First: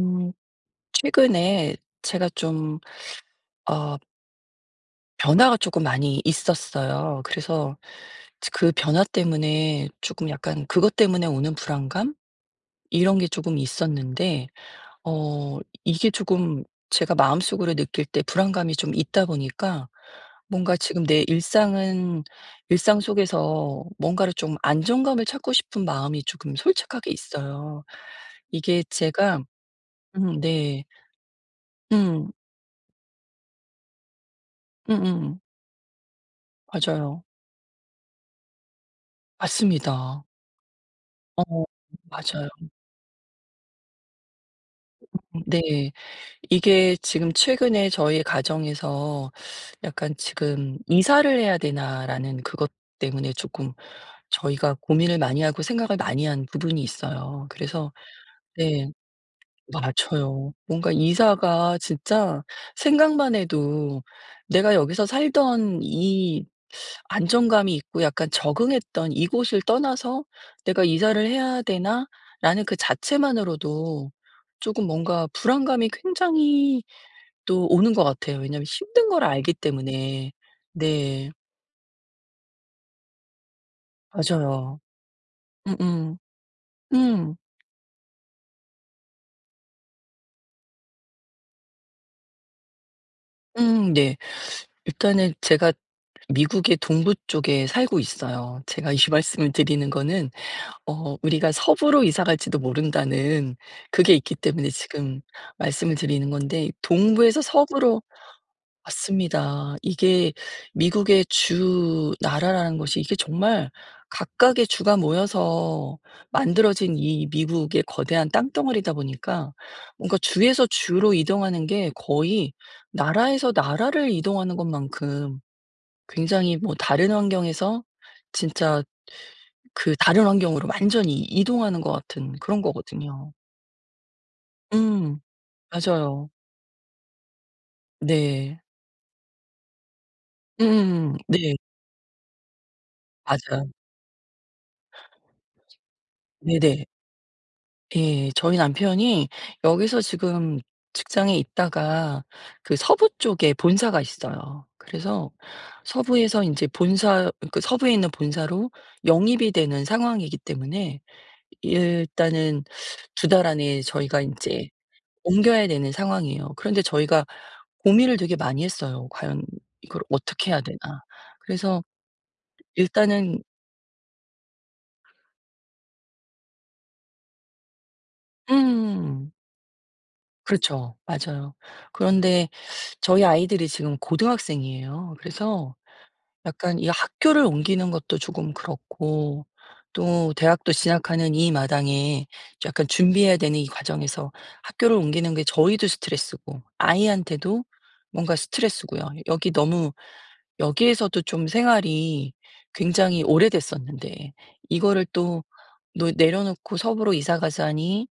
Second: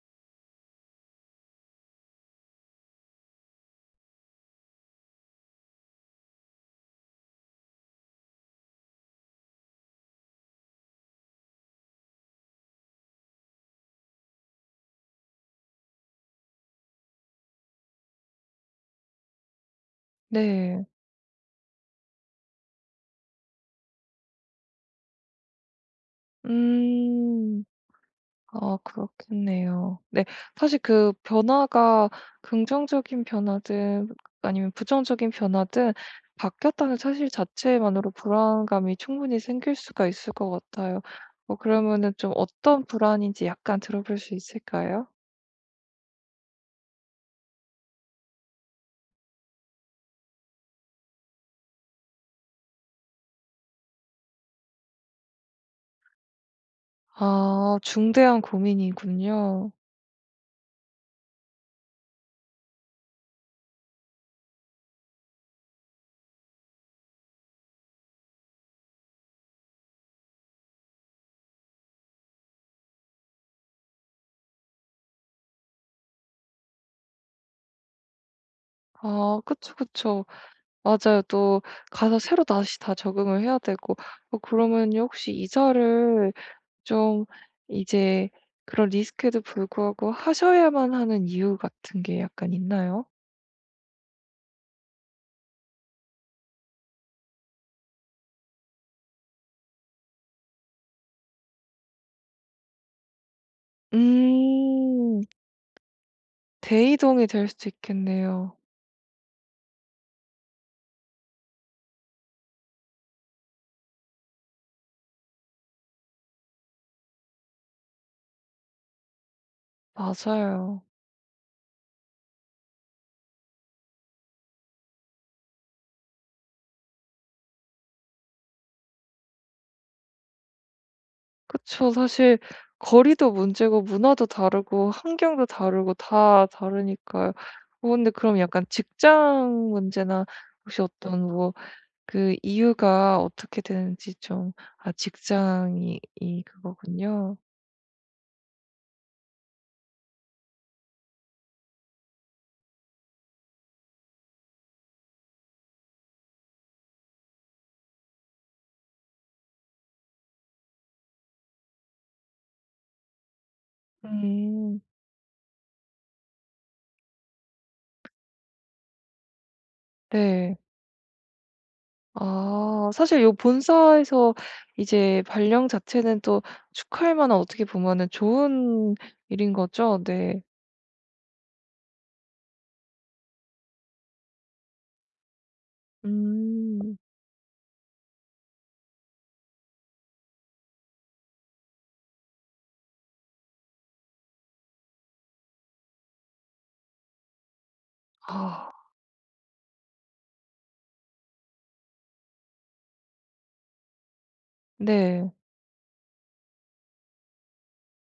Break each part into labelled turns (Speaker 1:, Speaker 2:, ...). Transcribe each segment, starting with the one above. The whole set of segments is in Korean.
Speaker 1: 음, 최근에 제가 좀, 어, 변화가 조금 많이 있었어요. 그래서 그 변화 때문에 조금 약간 그것 때문에 오는 불안감? 이런 게 조금 있었는데, 이게 조금 제가 마음속으로 느낄 때 불안감이 좀 있다 보니까 뭔가
Speaker 2: 네.
Speaker 1: 지금 내 일상은, 일상 속에서 뭔가를 좀 안정감을 찾고 싶은 마음이 조금 솔직하게
Speaker 2: 음.
Speaker 1: 있어요.
Speaker 2: 아
Speaker 1: 이게 제가,
Speaker 2: 그렇겠네요. 네. 사실
Speaker 1: 네,
Speaker 2: 그 변화가
Speaker 1: 음,
Speaker 2: 긍정적인 변화든 아니면
Speaker 1: 음,
Speaker 2: 부정적인
Speaker 1: 음,
Speaker 2: 변화든 바뀌었다는
Speaker 1: 맞아요.
Speaker 2: 사실 자체만으로 불안감이 충분히 생길 수가
Speaker 1: 맞습니다.
Speaker 2: 있을 것 같아요.
Speaker 1: 어
Speaker 2: 그러면은 좀
Speaker 1: 맞아요.
Speaker 2: 어떤 불안인지 약간 들어볼 수 있을까요?
Speaker 1: 네. 이게 지금 최근에 저희 가정에서 약간 지금 '이사를 해야 되나.'라는 그것 때문에 조금 저희가 고민을 많이 하고 생각을 많이 한 부분이 있어요.
Speaker 2: 아
Speaker 1: 그래서
Speaker 2: 중대한
Speaker 1: 네
Speaker 2: 고민이군요.
Speaker 1: 맞아요. 뭔가 이사가 진짜 생각만 해도 '내가 여기서 살던 이 안정감이 있고 약간 적응했던 이곳을 떠나서 '내가 이사를 해야 되나?'라는 그 자체만으로도 조금 뭔가 불안감이 굉장히 또 오는 것 같아요. 왜냐면 힘든 걸
Speaker 2: 아
Speaker 1: 알기
Speaker 2: 그쵸, 그쵸.
Speaker 1: 때문에.
Speaker 2: 맞아요.
Speaker 1: 네.
Speaker 2: 또 가서 새로 다시 다 적응을 해야 되고,
Speaker 1: 맞아요.
Speaker 2: 그러면요 혹시
Speaker 1: 음음.
Speaker 2: 이사를 좀
Speaker 1: 음.
Speaker 2: 이제 그런 리스크에도 불구하고 하셔야만 하는 이유 같은 게 약간 있나요?
Speaker 1: 네. 일단은 제가 미국의 동부 쪽에 살고 있어요. 제가 이 말씀을 드리는 거는 우리가 서부로 이사 갈지도 모른다는 그게 있기 때문에 지금
Speaker 2: 음.
Speaker 1: 말씀을 드리는 건데
Speaker 2: 대이동이
Speaker 1: 동부에서
Speaker 2: 될 수도
Speaker 1: 서부로
Speaker 2: 있겠네요.
Speaker 1: 왔습니다. 이게 미국의 주 나라라는 것이 이게 정말 각각의 주가 모여서 만들어진 이 미국의 거대한 땅덩어리다 보니까 뭔가 주에서
Speaker 2: 맞아요.
Speaker 1: 주로 이동하는 게 거의 나라에서 나라를 이동하는 것만큼 굉장히 뭐 다른 환경에서 진짜 그 다른 환경으로 완전히 이동하는
Speaker 2: 그쵸.
Speaker 1: 것 같은
Speaker 2: 사실
Speaker 1: 그런 거거든요.
Speaker 2: 거리도 문제고 문화도 다르고
Speaker 1: 음.
Speaker 2: 환경도 다르고
Speaker 1: 맞아요.
Speaker 2: 다 다르니까요. 근데 그럼
Speaker 1: 네.
Speaker 2: 약간 직장 문제나 혹시
Speaker 1: 음음.
Speaker 2: 어떤 뭐
Speaker 1: 네.
Speaker 2: 그 이유가 어떻게
Speaker 1: 맞아요.
Speaker 2: 되는지 좀. 아 직장이 이
Speaker 1: 네네.
Speaker 2: 그거군요.
Speaker 1: 예. 저희 남편이 여기서 지금 직장에 있다가 그 서부 쪽에 본사가 있어요. 그래서 서부에서 인제 본사 그 서부에 있는 본사로 영입이 되는 상황이기 때문에 일단은 2달 안에 저희가 인제
Speaker 2: 음.
Speaker 1: 옮겨야 되는 상황이에요. 그런데 저희가 고민을 되게 많이 했어요. '과연 이걸 어떻게
Speaker 2: 네.
Speaker 1: 해야 되나.' 그래서
Speaker 2: 아 사실 요
Speaker 1: 일단은
Speaker 2: 본사에서 이제 발령 자체는 또 축하할 만한 어떻게 보면은 좋은
Speaker 1: 음.
Speaker 2: 일인 거죠? 네.
Speaker 1: 그렇죠. 맞아요. 그런데 저희 아이들이 지금 고등학생이에요. 그래서 약간 이
Speaker 2: 음.
Speaker 1: 학교를 옮기는 것도 조금 그렇고 또 대학도 진학하는 이 마당에 약간 준비해야 되는 이 과정에서 학교를 옮기는 게 저희도 스트레스고 아이한테도 뭔가
Speaker 2: 아
Speaker 1: 스트레스고요. 여기 너무 여기에서도 좀 생활이 굉장히 오래됐었는데 이거를
Speaker 2: 네.
Speaker 1: 또 놓 내려놓고 서부로 이사 가자니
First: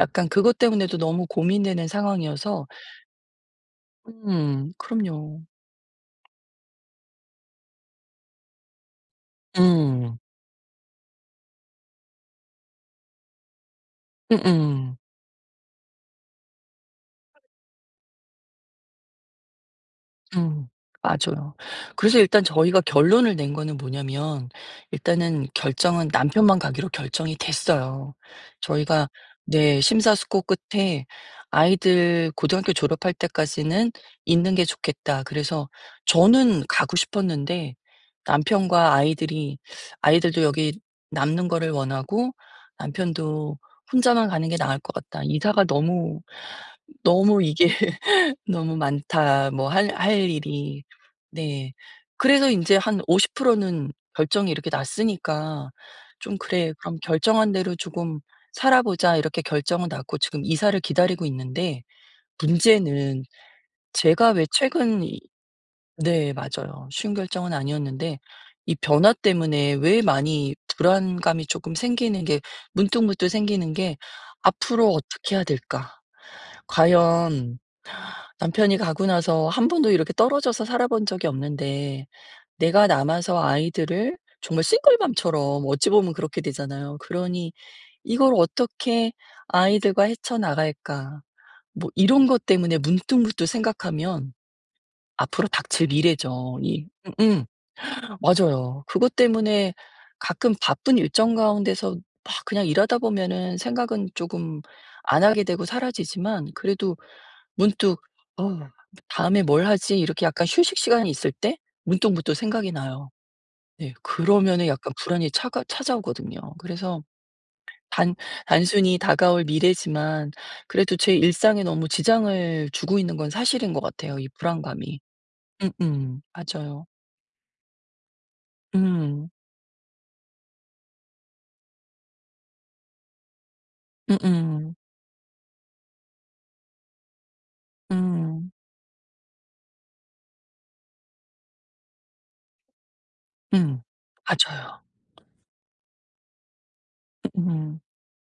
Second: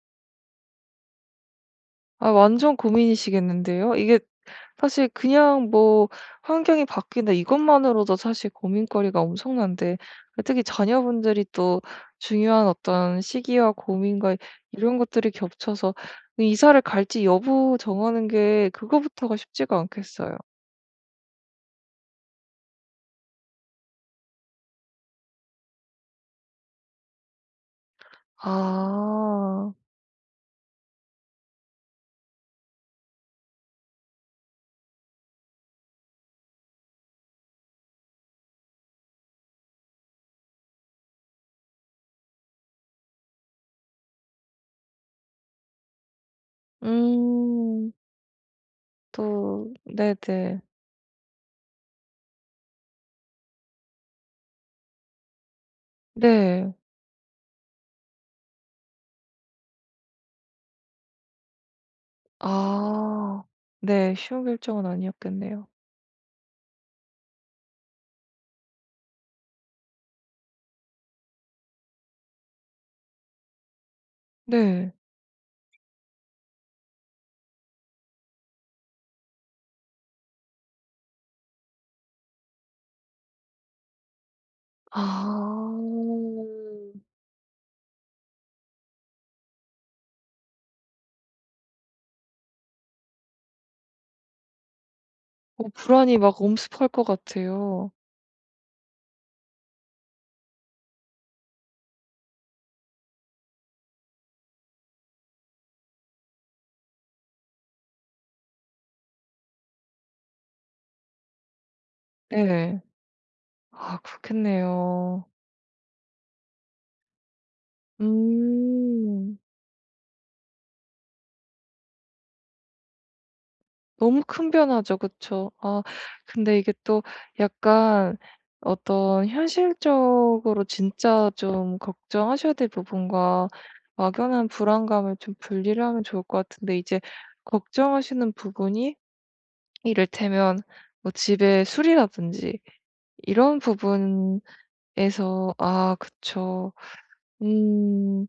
Speaker 1: 약간 그것 때문에도 너무 고민되는
Speaker 2: 아
Speaker 1: 상황이어서
Speaker 2: 완전 고민이시겠는데요. 이게 사실
Speaker 1: 그럼요.
Speaker 2: 그냥 뭐 '환경이 바뀐다.' 이것만으로도 사실 고민거리가 엄청난데,
Speaker 1: 음.
Speaker 2: 그 특히 자녀분들이 또 중요한 어떤 시기와 고민과
Speaker 1: 음음.
Speaker 2: 이런 것들이 겹쳐서 이사를 갈지 여부 정하는 게 그거부터가 쉽지가 않겠어요.
Speaker 1: 음. 맞아요. 그래서 일단 저희가 결론을 낸 거는 뭐냐면 일단은 결정은 남편만 가기로 결정이 됐어요. 저희가
Speaker 2: 아.
Speaker 1: 네 심사숙고 끝에 "아이들 고등학교 졸업할 때까지는 있는 게 좋겠다." 그래서 저는 가고 싶었는데 남편과 아이들이 아이들도 여기 남는 거를 원하고 남편도 "혼자만 가는 게 나을 것 같다." 이사가 너무, 너무 이게
Speaker 2: 음.
Speaker 1: 너무 많다. 뭐
Speaker 2: 또
Speaker 1: 할
Speaker 2: 네네.
Speaker 1: 일이. 네. 그래서 이제한 50%는 결정이 이렇게 났으니까 좀 '그래
Speaker 2: 네.
Speaker 1: 그럼 결정한 대로 조금 살아보자.' 이렇게 결정은 났고 지금 이사를 기다리고 있는데 문제는
Speaker 2: 아. 네.
Speaker 1: 제가
Speaker 2: 쉬운
Speaker 1: 왜
Speaker 2: 결정은
Speaker 1: 최근 이
Speaker 2: 아니었겠네요.
Speaker 1: 네 맞아요. 쉬운 결정은 아니었는데 이 변화 때문에 왜 많이 불안감이 조금 생기는 게 문득문득 생기는 게 '앞으로
Speaker 2: 네.
Speaker 1: 어떻게 해야 될까? 과연' 남편이 가고 나서 한 번도 이렇게 떨어져서 살아본 적이 없는데 내가 남아서 아이들을 정말 싱글맘처럼
Speaker 2: 아.
Speaker 1: 어찌 보면 그렇게 되잖아요. 그러니 '이걸 어떻게 아이들과 헤쳐나갈까.' 뭐 이런 것 때문에 문득문득 생각하면 앞으로 닥칠
Speaker 2: 불안이 막
Speaker 1: 미래죠. 이
Speaker 2: 엄습할 것
Speaker 1: 음음.
Speaker 2: 같아요.
Speaker 1: 맞아요. 그것 때문에 가끔 바쁜 일정 가운데서 막 그냥 일하다 보면은 생각은 조금 안 하게 되고 사라지지만 그래도 문득 '어 다음에 뭘 하지?' 이렇게 약간 휴식 시간이 있을 때 문득 문득 생각이
Speaker 2: 네.
Speaker 1: 나요. 네.
Speaker 2: 아
Speaker 1: 그러면은 약간
Speaker 2: 그렇겠네요.
Speaker 1: 불안이 차가 찾아오거든요. 그래서 단 단순히
Speaker 2: 음.
Speaker 1: 다가올 미래지만 그래도 제 일상에 너무 지장을 주고 있는 건 사실인 것 같아요,
Speaker 2: 너무
Speaker 1: 이
Speaker 2: 큰 변화죠.
Speaker 1: 불안감이.
Speaker 2: 그쵸. 아
Speaker 1: 음음.
Speaker 2: 근데 이게
Speaker 1: 맞아요.
Speaker 2: 또 약간 어떤
Speaker 1: 음.
Speaker 2: 현실적으로 진짜 좀 걱정하셔야 될 부분과 막연한
Speaker 1: 음음.
Speaker 2: 불안감을 좀 분리를 하면 좋을 것 같은데, 이제
Speaker 1: 음.
Speaker 2: 걱정하시는
Speaker 1: 음.
Speaker 2: 부분이 이를테면 뭐 집의 수리라든지 이런
Speaker 1: 음,
Speaker 2: 부분에서.
Speaker 1: 맞아요.
Speaker 2: 아 그쵸.
Speaker 1: 음
Speaker 2: 음.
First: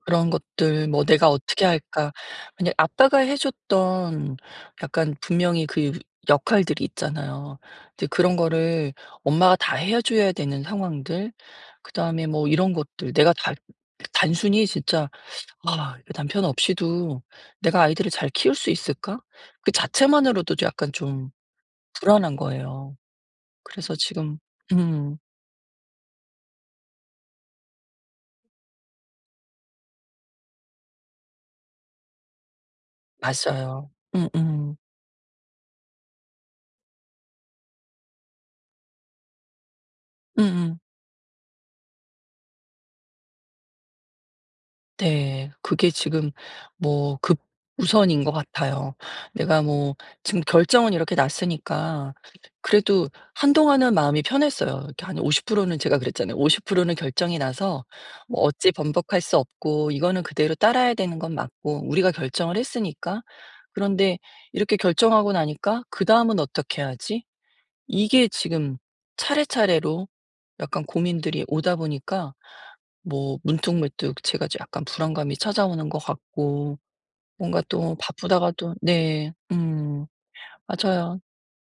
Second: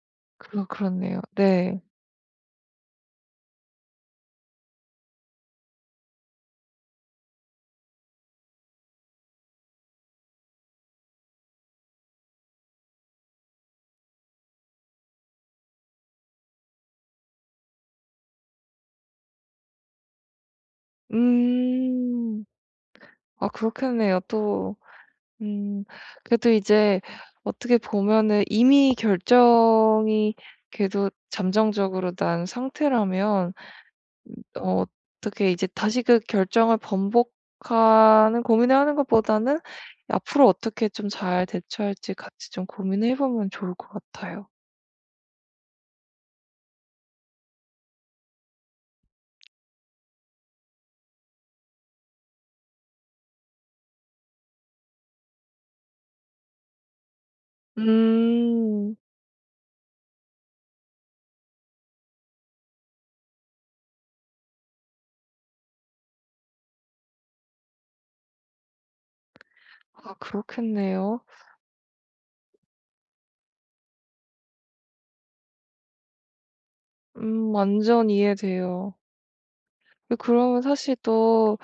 Speaker 1: 그런
Speaker 2: 그러
Speaker 1: 것들 뭐
Speaker 2: 그렇네요.
Speaker 1: '내가 어떻게
Speaker 2: 네.
Speaker 1: 할까.' 만약 아빠가 해 줬던 약간 분명히 그 역할들이 있잖아요. 근데 그런 거를 엄마가 다 해 줘야 되는 상황들 그다음에 뭐 이런 것들 내가 다 단순히 진짜 '아 이거 남편 없이도 내가 아이들을 잘 키울 수 있을까?' 그 자체만으로도 좀 약간 좀 불안한
Speaker 2: 음.
Speaker 1: 거예요.
Speaker 2: 아
Speaker 1: 그래서
Speaker 2: 그렇겠네요
Speaker 1: 지금
Speaker 2: 또.
Speaker 1: 음
Speaker 2: 음. 그래도 이제 어떻게 보면은 이미 결정이 그래도 잠정적으로 난 상태라면,
Speaker 1: 맞아요. 음음.
Speaker 2: 어 어떻게 이제 다시 그 결정을 번복하는 고민을 하는 것보다는 앞으로
Speaker 1: 음음.
Speaker 2: 어떻게 좀 잘 대처할지 같이 좀 고민해 보면 좋을 것 같아요.
Speaker 1: 네. 그게 지금 뭐 급우선인 것 같아요. 내가 뭐 지금 결정은 이렇게 났으니까 그래도 한동안은 마음이 편했어요. 이렇게 한 50%는 제가 그랬잖아요. 50%는 결정이 나서 뭐 어찌
Speaker 2: 음.
Speaker 1: 번복할 수 없고 이거는 그대로 따라야 되는 건 맞고 우리가 결정을 했으니까. 그런데 이렇게 결정하고 나니까 '그다음은 어떻게 하지?' 이게 지금 차례차례로
Speaker 2: 아
Speaker 1: 약간
Speaker 2: 그렇겠네요.
Speaker 1: 고민들이 오다 보니까 뭐 문득문득 제가 좀 약간 불안감이 찾아오는 것 같고 뭔가 또
Speaker 2: 완전
Speaker 1: 바쁘다가 또
Speaker 2: 이해돼요.
Speaker 1: 네. 음.
Speaker 2: 그러면 사실
Speaker 1: 맞아요.
Speaker 2: 또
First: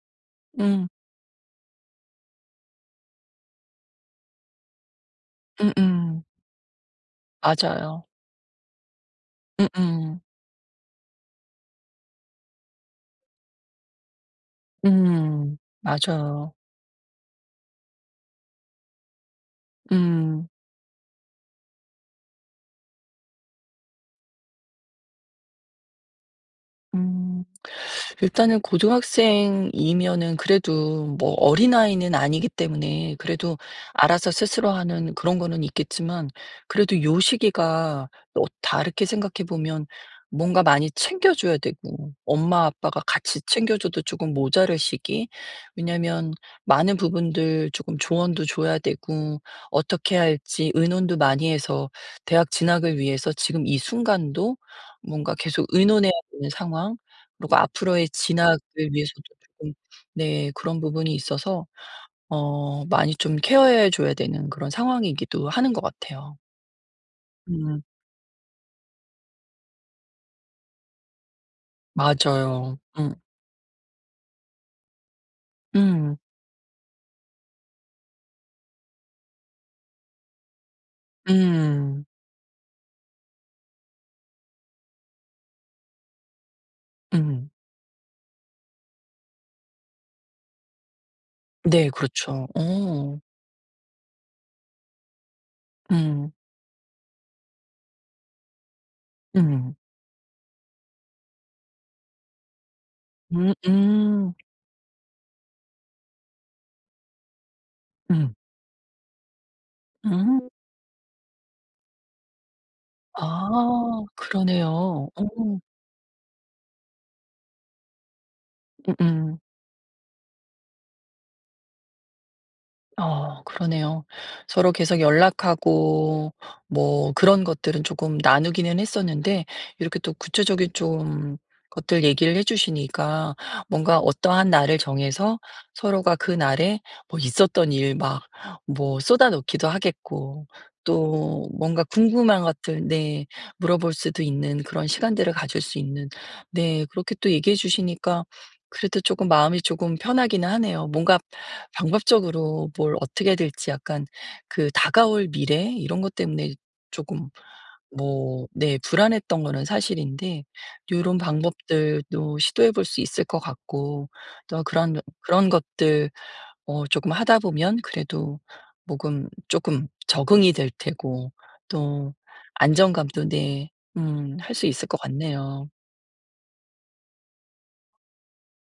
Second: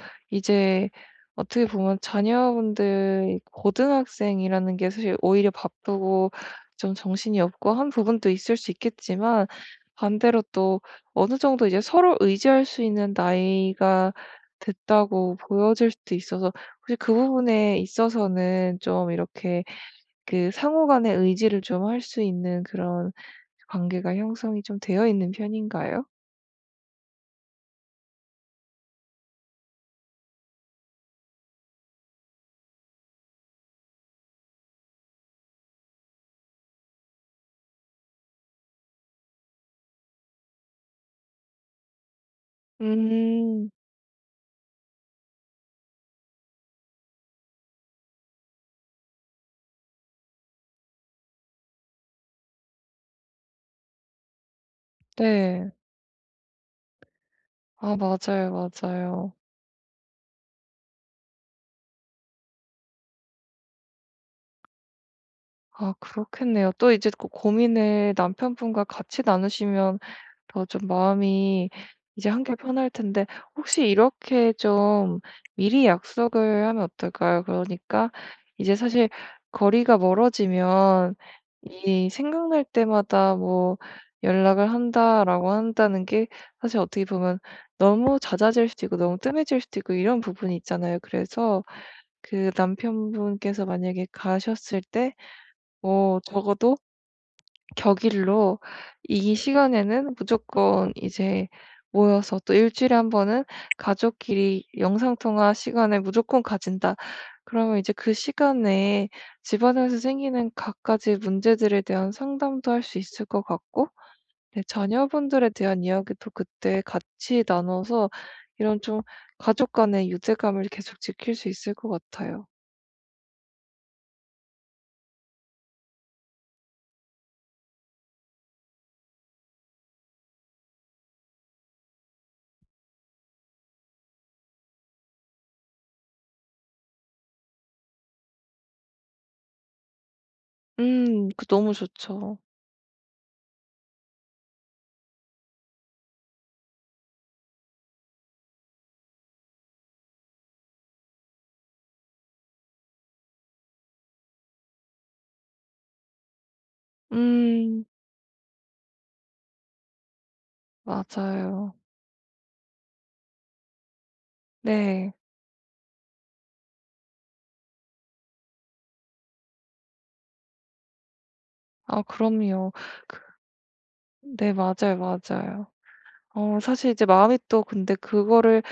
Speaker 1: 음.
Speaker 2: 이제 어떻게 보면 자녀분들 고등학생이라는 게 사실 오히려
Speaker 1: 음음.
Speaker 2: 바쁘고 좀 정신이 없고 한
Speaker 1: 맞아요.
Speaker 2: 부분도 있을 수 있겠지만,
Speaker 1: 음음. 음.
Speaker 2: 반대로 또 어느 정도 이제 서로 의지할 수 있는 나이가 됐다고 보여질 수도 있어서,
Speaker 1: 맞아요.
Speaker 2: 혹시 그 부분에 있어서는 좀 이렇게
Speaker 1: 음.
Speaker 2: 그 상호 간의 의지를 좀 할 수 있는 그런 관계가 형성이 좀 되어 있는 편인가요?
Speaker 1: 음. 일단은 고등학생이면은 그래도 뭐 어린아이는 아니기 때문에 그래도 알아서 스스로 하는 그런 거는 있겠지만 그래도 요 시기가 또 다르게 생각해 보면 뭔가 많이 챙겨줘야 되고 엄마 아빠가 같이
Speaker 2: 음.
Speaker 1: 챙겨줘도 조금 모자랄 시기 왜냐면 많은 부분들 조금 조언도 줘야 되고 어떻게 할지 의논도 많이 해서 대학 진학을 위해서 지금 이 순간도 뭔가 계속
Speaker 2: 네.
Speaker 1: 의논해야 되는 상황 그리고
Speaker 2: 아
Speaker 1: 앞으로의
Speaker 2: 맞아요,
Speaker 1: 진학을 위해서도
Speaker 2: 맞아요.
Speaker 1: 조금 네 그런 부분이 있어서 많이 좀 케어해 줘야 되는 그런 상황이기도 하는 것
Speaker 2: 아
Speaker 1: 같아요.
Speaker 2: 그렇겠네요. 또 이제 그
Speaker 1: 음
Speaker 2: 고민을 남편분과 같이 나누시면 더 좀 마음이 이제 한결
Speaker 1: 맞아요.
Speaker 2: 편할
Speaker 1: 음.
Speaker 2: 텐데, 혹시 이렇게 좀 미리
Speaker 1: 음.
Speaker 2: 약속을 하면 어떨까요? 그러니까 이제 사실 거리가 멀어지면
Speaker 1: 음.
Speaker 2: 이 생각날 때마다 뭐 "연락을 한다."라고 한다는 게 사실 어떻게 보면
Speaker 1: 음.
Speaker 2: 너무 잦아질 수도 있고 너무 뜸해질 수도 있고 이런 부분이 있잖아요. 그래서
Speaker 1: 네 그렇죠.
Speaker 2: 그
Speaker 1: 어.
Speaker 2: 남편분께서 만약에 가셨을 때 뭐
Speaker 1: 음.
Speaker 2: 적어도 격일로 이
Speaker 1: 음.
Speaker 2: 시간에는 무조건 이제 모여서, 또 일 주일에 한 번은
Speaker 1: 음 음.
Speaker 2: 가족끼리 영상통화 시간을 무조건 가진다. 그러면 이제 그
Speaker 1: 음.
Speaker 2: 시간에 집안에서
Speaker 1: 음.
Speaker 2: 생기는 갖가지 문제들에 대한 상담도 할 수 있을 것 같고,
Speaker 1: 아
Speaker 2: 네
Speaker 1: 그러네요.
Speaker 2: 자녀분들에
Speaker 1: 어.
Speaker 2: 대한 이야기도 그때 같이 나눠서 이런 좀
Speaker 1: 음음.
Speaker 2: 가족 간의 유대감을 계속 지킬 수 있을 것 같아요.
Speaker 1: 어 그러네요. 서로 계속 연락하고 뭐 그런 것들은 조금 나누기는 했었는데 이렇게 또 구체적인 좀 것들 얘기를 해 주시니까 뭔가 어떠한 날을 정해서 서로가 그 날에 뭐 있었던 일 막 뭐 쏟아 놓기도 하겠고
Speaker 2: 음. 그
Speaker 1: 또
Speaker 2: 너무
Speaker 1: 뭔가
Speaker 2: 좋죠.
Speaker 1: 궁금한 것들 네 물어볼 수도 있는 그런 시간들을 가질 수 있는 네 그렇게 또 얘기해 주시니까 그래도 조금 마음이 조금 편하기는 하네요. 뭔가 방법적으로 뭘 어떻게 해야 될지 약간 그 다가올 미래 이런 것 때문에 조금
Speaker 2: 음.
Speaker 1: 뭐 네 불안했던 거는 사실인데 요런
Speaker 2: 맞아요.
Speaker 1: 방법들도 시도해 볼 수 있을 것 같고 또
Speaker 2: 네.
Speaker 1: 그런 것들 조금 하다 보면 그래도 모금 조금 적응이 될 테고
Speaker 2: 아
Speaker 1: 또
Speaker 2: 그럼요. 그
Speaker 1: 안정감도 네
Speaker 2: 네
Speaker 1: 할 수 있을
Speaker 2: 맞아요,
Speaker 1: 것
Speaker 2: 맞아요.
Speaker 1: 같네요.
Speaker 2: 사실 이제 마음이 또 근데 그거를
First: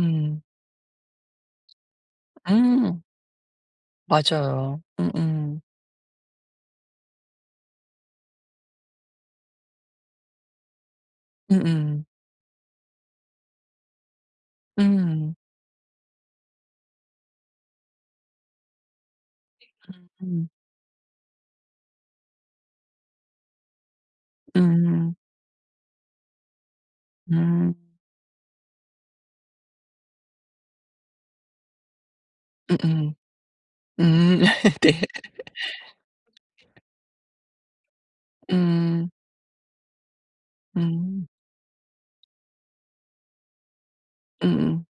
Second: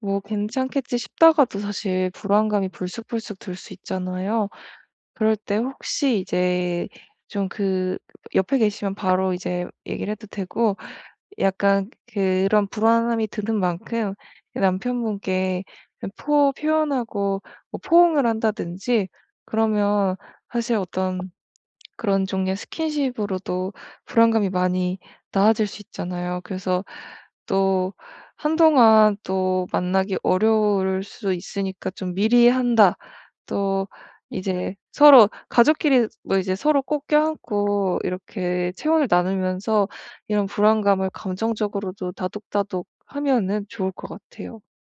Speaker 2: 뭐 '괜찮겠지.' 싶다가도 사실 불안감이
Speaker 1: 음
Speaker 2: 불쑥불쑥 들 수 있잖아요.
Speaker 1: 맞아요.
Speaker 2: 그럴 때
Speaker 1: 음음.
Speaker 2: 혹시 이제 좀 그 옆에 계시면 바로 이제 얘기를 해도 되고, 약간
Speaker 1: 음음.
Speaker 2: 그런 불안함이 드는 만큼 그
Speaker 1: 음. 음.
Speaker 2: 남편분께 포 표현하고 뭐 포옹을 한다든지 그러면
Speaker 1: 음.
Speaker 2: 사실 어떤 그런 종류의 스킨십으로도 불안감이
Speaker 1: 음,
Speaker 2: 많이
Speaker 1: 음.
Speaker 2: 나아질 수 있잖아요. 그래서
Speaker 1: 음.
Speaker 2: 또 한동안 또 만나기 어려울 수 있으니까 좀 미리 한다.
Speaker 1: 음음.
Speaker 2: 또
Speaker 1: 음.
Speaker 2: 이제
Speaker 1: 네.
Speaker 2: 서로 가족끼리 뭐 이제 서로 꼭 껴안고 이렇게 체온을
Speaker 1: 음.
Speaker 2: 나누면서 이런 불안감을
Speaker 1: 음.
Speaker 2: 감정적으로도 다독다독 하면은 좋을 것 같아요.
Speaker 1: 음음.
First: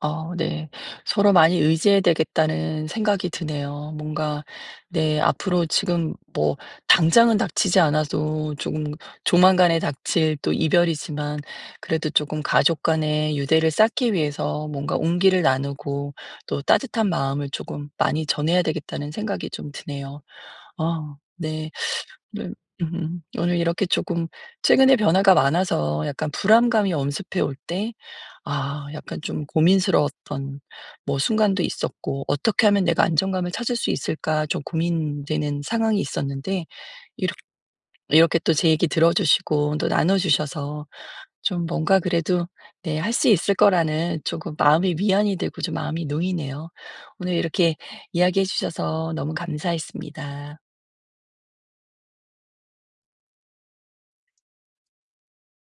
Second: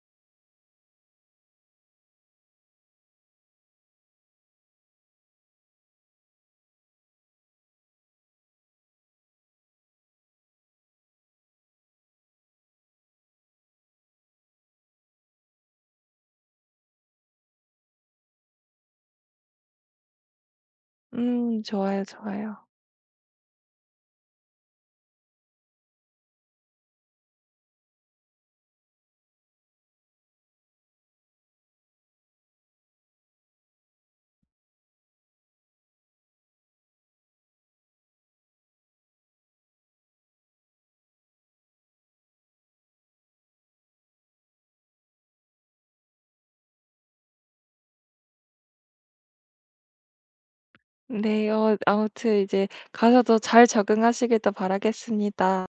Speaker 1: 어 네. 서로 많이 의지해야 되겠다는 생각이 드네요. 뭔가 네 앞으로 지금 뭐 당장은 닥치지 않아도 조금 조만간에 닥칠 또 이별이지만 그래도 조금 가족 간의 유대를 쌓기 위해서 뭔가 온기를 나누고 또 따뜻한 마음을 조금 많이 전해야 되겠다는 생각이 좀 드네요. 어 네.
Speaker 2: 좋아요,
Speaker 1: 네.
Speaker 2: 좋아요.
Speaker 1: 음. 오늘 이렇게 조금 최근에 변화가 많아서 약간 불안감이 엄습해 올 때 아 약간 좀 고민스러웠던 뭐 순간도 있었고 '어떻게 하면 내가 안정감을 찾을 수 있을까?' 좀 고민되는 상황이 있었는데 이렇 이렇게 또 제 얘기 들어 주시고 또 나눠 주셔서 좀 뭔가 그래도 네 할 수 있을 거라는 조금 마음이 위안이 되고 좀 마음이 놓이네요. 오늘 이렇게 이야기해 주셔서 너무 감사했습니다.
Speaker 2: 네. 아무튼 이제 가셔도 잘 적응하시길 또 바라겠습니다.